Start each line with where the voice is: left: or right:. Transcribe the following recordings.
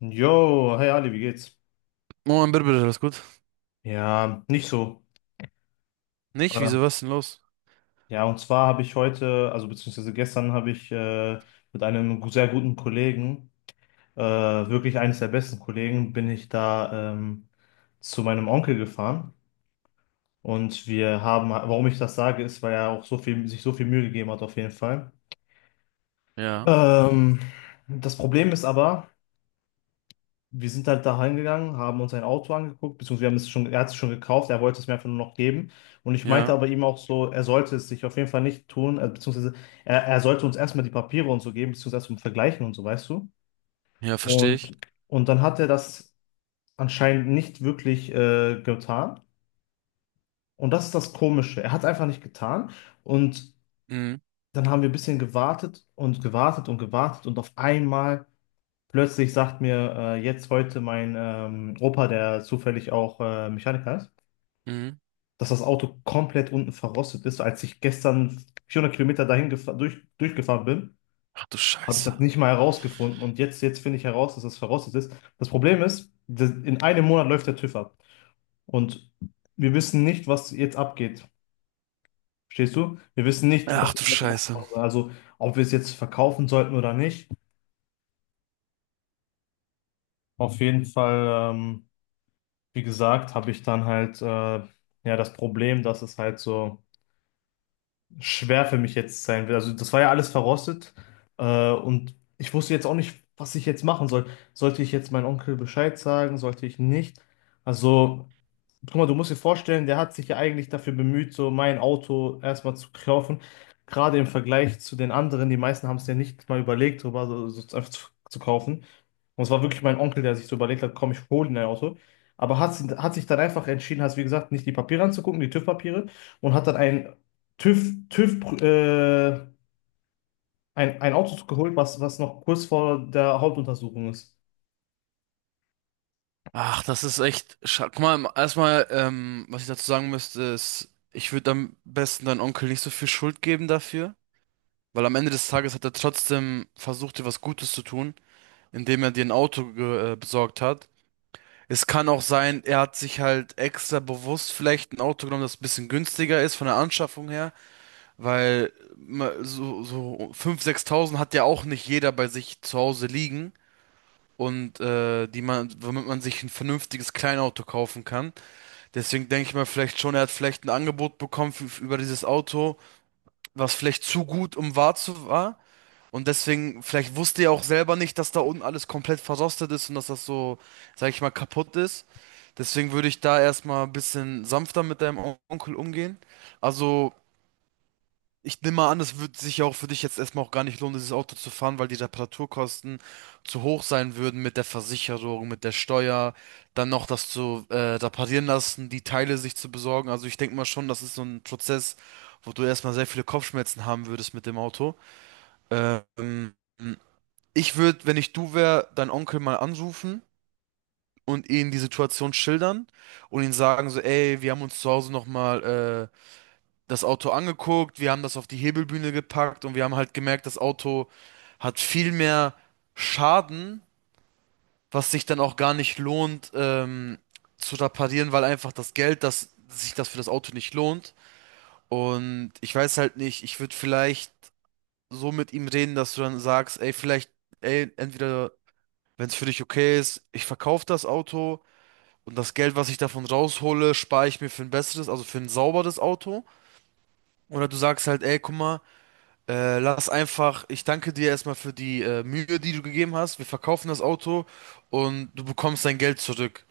left: Jo, hey Ali, wie geht's?
right: Moment, bitte, bitte, alles gut?
left: Ja, nicht so.
right: Nicht?
left: Äh,
right: Wieso, was ist denn los?
left: ja, und zwar habe ich heute, also beziehungsweise gestern habe ich mit einem sehr guten Kollegen, wirklich eines der besten Kollegen, bin ich da zu meinem Onkel gefahren. Und wir haben, warum ich das sage, ist, weil er auch so viel, sich so viel Mühe gegeben hat, auf jeden Fall.
right: Ja,
left: Ähm, Das Problem ist aber, wir sind halt da hingegangen, haben uns ein Auto angeguckt, beziehungsweise wir haben es schon, er hat es schon gekauft, er wollte es mir einfach nur noch geben. Und ich meinte
right: ja,
left: aber ihm auch so, er sollte es sich auf jeden Fall nicht tun, beziehungsweise er sollte uns erstmal die Papiere und so geben, beziehungsweise zum Vergleichen und so, weißt du?
right: ja, verstehe ich.
left: Und, und dann hat er das anscheinend nicht wirklich getan. Und das ist das Komische. Er hat es einfach nicht getan. Und
right: Mhm,
left: dann haben wir ein bisschen gewartet und gewartet und gewartet und auf einmal. Plötzlich sagt mir jetzt heute mein Opa, der zufällig auch Mechaniker ist,
right: mhm.
left: dass das Auto komplett unten verrostet ist. Als ich gestern 400 Kilometer dahin durchgefahren bin,
right: Ach du
left: habe ich
right: Scheiße.
left: das nicht mal herausgefunden. Und jetzt, jetzt finde ich heraus, dass das verrostet ist. Das Problem ist, das, in einem Monat läuft der TÜV ab. Und wir wissen nicht, was jetzt abgeht. Verstehst du? Wir wissen nicht,
right: Ach
left: was
right: du
left: wir mit dem
right: Scheiße.
left: Auto machen. Also, ob wir es jetzt verkaufen sollten oder nicht. Auf jeden Fall. Wie gesagt, habe ich dann halt ja das Problem, dass es halt so schwer für mich jetzt sein wird. Also das war ja alles verrostet und ich wusste jetzt auch nicht, was ich jetzt machen soll. Sollte ich jetzt meinem Onkel Bescheid sagen, sollte ich nicht? Also, guck mal, du musst dir vorstellen, der hat sich ja eigentlich dafür bemüht, so mein Auto erstmal zu kaufen. Gerade im Vergleich zu den anderen, die meisten haben es ja nicht mal überlegt, darüber so, so einfach zu kaufen. Und es war wirklich mein Onkel, der sich so überlegt hat, komm, ich hole dir ein Auto. Aber hat, hat sich dann einfach entschieden, hat, wie gesagt, nicht die Papiere anzugucken, die TÜV-Papiere, und hat dann ein TÜV, TÜV ein Auto geholt, was noch kurz vor der Hauptuntersuchung ist.
right: Ach, das ist echt. Guck mal, erstmal, was ich dazu sagen müsste, ist, ich würde am besten deinem Onkel nicht so viel Schuld geben dafür, weil am Ende des Tages hat er trotzdem versucht, dir was Gutes zu tun, indem er dir ein Auto besorgt hat. Es kann auch sein, er hat sich halt extra bewusst vielleicht ein Auto genommen, das ein bisschen günstiger ist von der Anschaffung her. Weil so 5.000, 6.000 hat ja auch nicht jeder bei sich zu Hause liegen. Und die man, womit man sich ein vernünftiges Kleinauto kaufen kann. Deswegen denke ich mal vielleicht schon, er hat vielleicht ein Angebot bekommen für, über dieses Auto, was vielleicht zu gut, um wahr zu war. Und deswegen, vielleicht wusste er auch selber nicht, dass da unten alles komplett verrostet ist und dass das so, sag ich mal, kaputt ist. Deswegen würde ich da erstmal ein bisschen sanfter mit deinem Onkel umgehen. Also, ich nehme mal an, es würde sich ja auch für dich jetzt erstmal auch gar nicht lohnen, dieses Auto zu fahren, weil die Reparaturkosten zu hoch sein würden mit der Versicherung, mit der Steuer, dann noch das zu reparieren lassen, die Teile sich zu besorgen. Also ich denke mal schon, das ist so ein Prozess, wo du erstmal sehr viele Kopfschmerzen haben würdest mit dem Auto. Ähm, ich würde, wenn ich du wäre, deinen Onkel mal anrufen und ihn die Situation schildern und ihn sagen so, ey, wir haben uns zu Hause nochmal das Auto angeguckt, wir haben das auf die Hebelbühne gepackt und wir haben halt gemerkt, das Auto hat viel mehr Schaden, was sich dann auch gar nicht lohnt, zu reparieren, weil einfach das Geld, das sich das für das Auto nicht lohnt. Und ich weiß halt nicht, ich würde vielleicht so mit ihm reden, dass du dann sagst, ey, vielleicht, ey, entweder, wenn es für dich okay ist, ich verkaufe das Auto und das Geld, was ich davon raushole, spare ich mir für ein besseres, also für ein sauberes Auto. Oder du sagst halt, ey, guck mal, lass einfach, ich danke dir erstmal für die Mühe, die du gegeben hast. Wir verkaufen das Auto und du bekommst dein Geld zurück.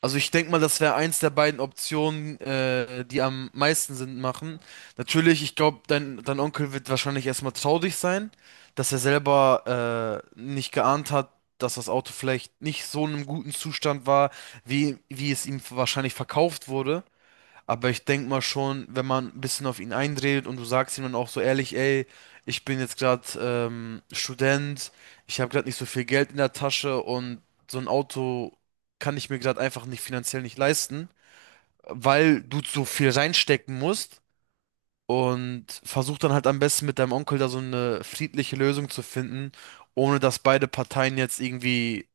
right: Also ich denke mal, das wäre eins der beiden Optionen, die am meisten Sinn machen. Natürlich, ich glaube, dein Onkel wird wahrscheinlich erstmal traurig sein, dass er selber nicht geahnt hat, dass das Auto vielleicht nicht so in einem guten Zustand war, wie es ihm wahrscheinlich verkauft wurde. Aber ich denke mal schon, wenn man ein bisschen auf ihn einredet und du sagst ihm dann auch so ehrlich, ey, ich bin jetzt gerade Student, ich habe gerade nicht so viel Geld in der Tasche und so ein Auto kann ich mir gerade einfach nicht finanziell nicht leisten, weil du so viel reinstecken musst. Und versuch dann halt am besten mit deinem Onkel da so eine friedliche Lösung zu finden, ohne dass beide Parteien jetzt irgendwie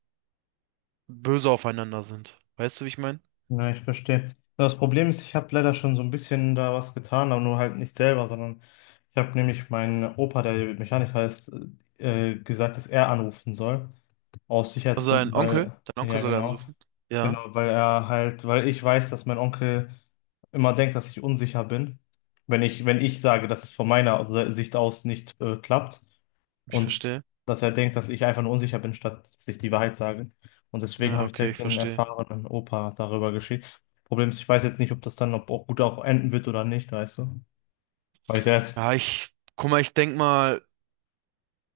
right: böse aufeinander sind. Weißt du, wie ich meine?
left: Ja, ich verstehe. Ja, das Problem ist, ich habe leider schon so ein bisschen da was getan, aber nur halt nicht selber, sondern ich habe nämlich meinen Opa, der Mechaniker ist, gesagt, dass er anrufen soll. Aus
right: Also
left: Sicherheitsgründen, weil,
right: Dein
left: ja,
right: Onkel soll er
left: genau.
right: anrufen. Ja,
left: Genau, weil er halt, weil ich weiß, dass mein Onkel immer denkt, dass ich unsicher bin, wenn ich sage, dass es von meiner Sicht aus nicht klappt
right: ich
left: und
right: verstehe.
left: dass er denkt, dass ich einfach nur unsicher bin, statt dass ich die Wahrheit sage. Und deswegen
right: Ja,
left: habe ich
right: okay, ich
left: direkt den
right: verstehe.
left: erfahrenen Opa darüber geschickt. Problem ist, ich weiß jetzt nicht, ob das dann ob auch gut auch enden wird oder nicht, weißt du? Weil der
right: Ja,
left: ist,
right: ich, guck mal, ich denk mal,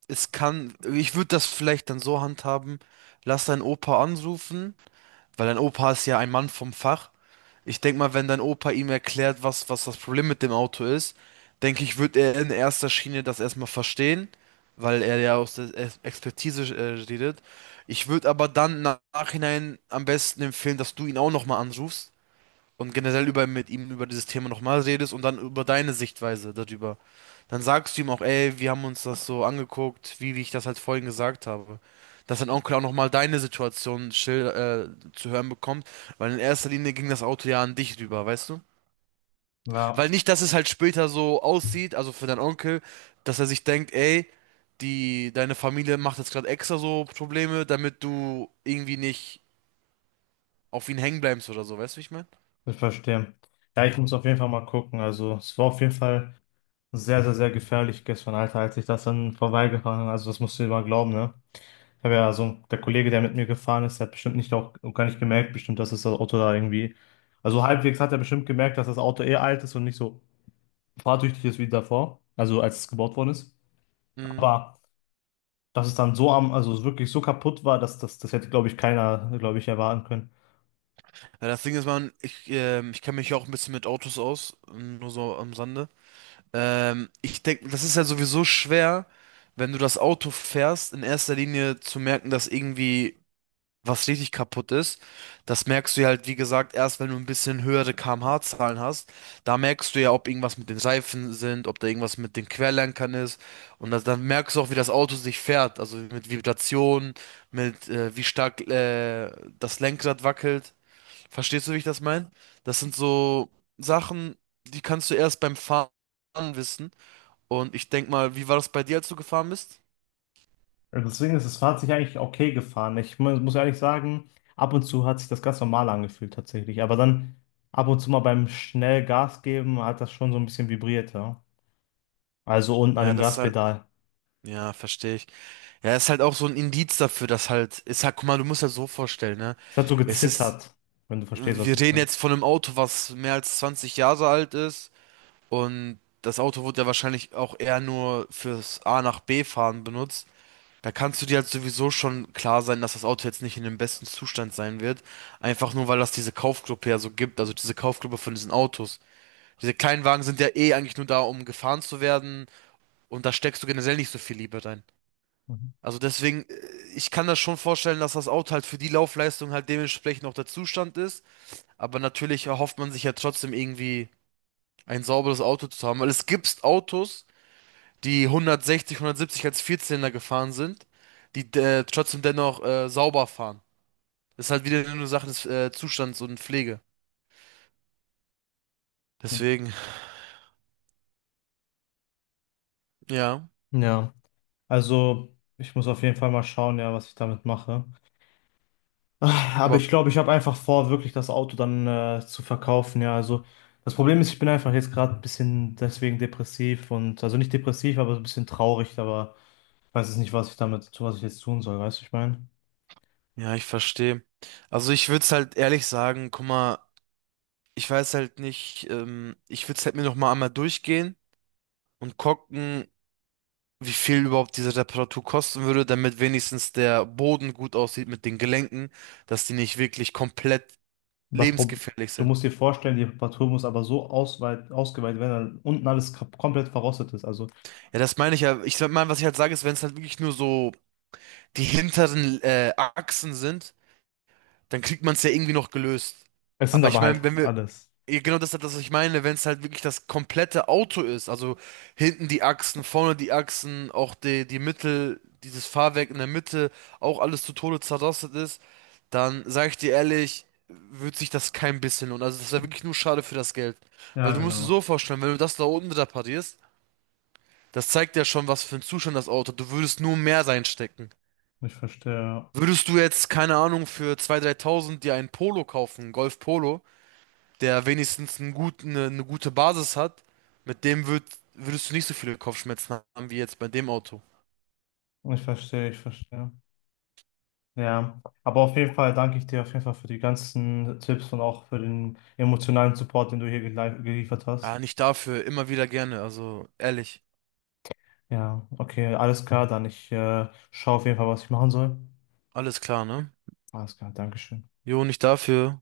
right: es kann, ich würde das vielleicht dann so handhaben, lass deinen Opa anrufen, weil dein Opa ist ja ein Mann vom Fach. Ich denk mal, wenn dein Opa ihm erklärt, was das Problem mit dem Auto ist, denke ich, wird er in erster Schiene das erstmal verstehen, weil er ja aus der Expertise redet. Ich würde aber dann im Nachhinein am besten empfehlen, dass du ihn auch nochmal anrufst und generell über mit ihm über dieses Thema nochmal redest und dann über deine Sichtweise darüber. Dann sagst du ihm auch, ey, wir haben uns das so angeguckt, wie ich das halt vorhin gesagt habe. Dass dein Onkel auch nochmal deine Situation schil zu hören bekommt, weil in erster Linie ging das Auto ja an dich rüber, weißt du? Weil
left: ja.
right: nicht, dass es halt später so aussieht, also für deinen Onkel, dass er sich denkt, ey, deine Familie macht jetzt gerade extra so Probleme, damit du irgendwie nicht auf ihn hängen bleibst oder so, weißt du, wie ich meine?
left: Ich verstehe. Ja, ich muss auf jeden Fall mal gucken. Also, es war auf jeden Fall sehr, sehr, sehr gefährlich gestern, Alter, als ich das dann vorbeigefahren bin. Also, das musst du dir mal glauben, ne? Ich habe ja so, der Kollege, der mit mir gefahren ist, der hat bestimmt nicht auch gar nicht gemerkt, bestimmt, dass das Auto da irgendwie. Also, halbwegs hat er bestimmt gemerkt, dass das Auto eh alt ist und nicht so fahrtüchtig ist wie davor. Also, als es gebaut worden ist. Aber, dass es dann so am, also wirklich so kaputt war, dass das, das hätte, glaube ich, keiner, glaube ich, erwarten können.
right: Ja, das Ding ist, ich kenne mich ja auch ein bisschen mit Autos aus, nur so am Sande. Ich denke, das ist ja sowieso schwer, wenn du das Auto fährst, in erster Linie zu merken, dass irgendwie was richtig kaputt ist. Das merkst du ja halt, wie gesagt, erst wenn du ein bisschen höhere kmh-Zahlen hast. Da merkst du ja, ob irgendwas mit den Reifen sind, ob da irgendwas mit den Querlenkern ist. Und das, dann merkst du auch, wie das Auto sich fährt. Also mit Vibrationen, mit wie stark das Lenkrad wackelt. Verstehst du, wie ich das meine? Das sind so Sachen, die kannst du erst beim Fahren wissen. Und ich denk mal, wie war das bei dir, als du gefahren bist?
left: Deswegen ist das Fahrrad eigentlich okay gefahren. Ich muss ehrlich sagen, ab und zu hat sich das ganz normal angefühlt tatsächlich. Aber dann ab und zu mal beim schnell Gas geben hat das schon so ein bisschen vibriert, ja. Also unten an
right: Ja,
left: dem
right: das ist halt,
left: Gaspedal.
right: ja, verstehe ich. Ja, ist halt auch so ein Indiz dafür, dass halt, ist halt, guck mal, du musst ja so vorstellen, ne?
left: Es hat so
right: Es ist,
left: gezittert, wenn du verstehst, was
right: wir
left: ich
right: reden
left: meine.
right: jetzt von einem Auto, was mehr als 20 Jahre alt ist und das Auto wurde ja wahrscheinlich auch eher nur fürs A nach B fahren benutzt. Da kannst du dir halt sowieso schon klar sein, dass das Auto jetzt nicht in dem besten Zustand sein wird. Einfach nur, weil das diese Kaufgruppe ja so gibt, also diese Kaufgruppe von diesen Autos. Diese kleinen Wagen sind ja eh eigentlich nur da, um gefahren zu werden und da steckst du generell nicht so viel Liebe rein.
left: Mhm.
right: Also deswegen, ich kann das schon vorstellen, dass das Auto halt für die Laufleistung halt dementsprechend auch der Zustand ist. Aber natürlich erhofft man sich ja trotzdem irgendwie ein sauberes Auto zu haben, weil es gibt Autos, die 160, 170 als Vierzylinder gefahren sind, die trotzdem dennoch sauber fahren. Das ist halt wieder nur eine Sache des Zustands und Pflege. Deswegen, ja.
left: Ja, also ich muss auf jeden Fall mal schauen, ja, was ich damit mache. Ah, aber
right: Aber
left: ich glaube, ich habe einfach vor, wirklich das Auto dann zu verkaufen. Ja, also das Problem ist, ich bin einfach jetzt gerade ein bisschen deswegen depressiv und also nicht depressiv, aber so ein bisschen traurig. Aber ich weiß jetzt nicht, was ich damit, was ich jetzt tun soll. Weißt du, ich meine,
right: ja, ich verstehe. Also ich würde es halt ehrlich sagen, guck mal, ich weiß halt nicht, ich würde es halt mir noch mal einmal durchgehen und gucken, wie viel überhaupt diese Reparatur kosten würde, damit wenigstens der Boden gut aussieht mit den Gelenken, dass die nicht wirklich komplett
left: das Pro
right: lebensgefährlich
left: du
right: sind.
left: musst dir vorstellen, die Reparatur muss aber so ausgeweitet werden, dass unten alles komplett verrostet ist. Also
right: Ja, das meine ich ja. Ich sag mal, was ich halt sage, ist, wenn es halt wirklich nur so die hinteren Achsen sind, dann kriegt man es ja irgendwie noch gelöst.
left: es sind
right: Aber ich
left: aber halt
right: meine, wenn wir,
left: alles.
right: ja, genau das ist halt das, was ich meine, wenn es halt wirklich das komplette Auto ist, also hinten die Achsen, vorne die Achsen, auch die Mittel, dieses Fahrwerk in der Mitte, auch alles zu Tode zerrostet ist, dann sage ich dir ehrlich, wird sich das kein bisschen lohnen. Also das wäre wirklich nur schade für das Geld. Weil
left: Ja,
right: du musst dir
left: genau.
right: so vorstellen, wenn du das da unten reparierst, das zeigt ja schon, was für einen Zustand das Auto hat. Du würdest nur mehr reinstecken.
left: Ich verstehe.
right: Würdest du jetzt, keine Ahnung, für 2.000, 3.000 dir einen Polo kaufen, einen Golf Polo, der wenigstens einen guten, eine gute Basis hat, mit dem würd, würdest du nicht so viele Kopfschmerzen haben wie jetzt bei dem Auto.
left: Ich verstehe. Ich verstehe. Ja, aber auf jeden Fall danke ich dir auf jeden Fall für die ganzen Tipps und auch für den emotionalen Support, den du hier geliefert
right: Ah,
left: hast.
right: nicht dafür, immer wieder gerne, also ehrlich.
left: Ja, okay, alles klar, dann ich schaue auf jeden Fall, was ich machen soll.
right: Alles klar, ne?
left: Alles klar, Dankeschön.
right: Jo, nicht dafür.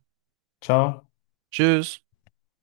left: Ciao.
right: Tschüss.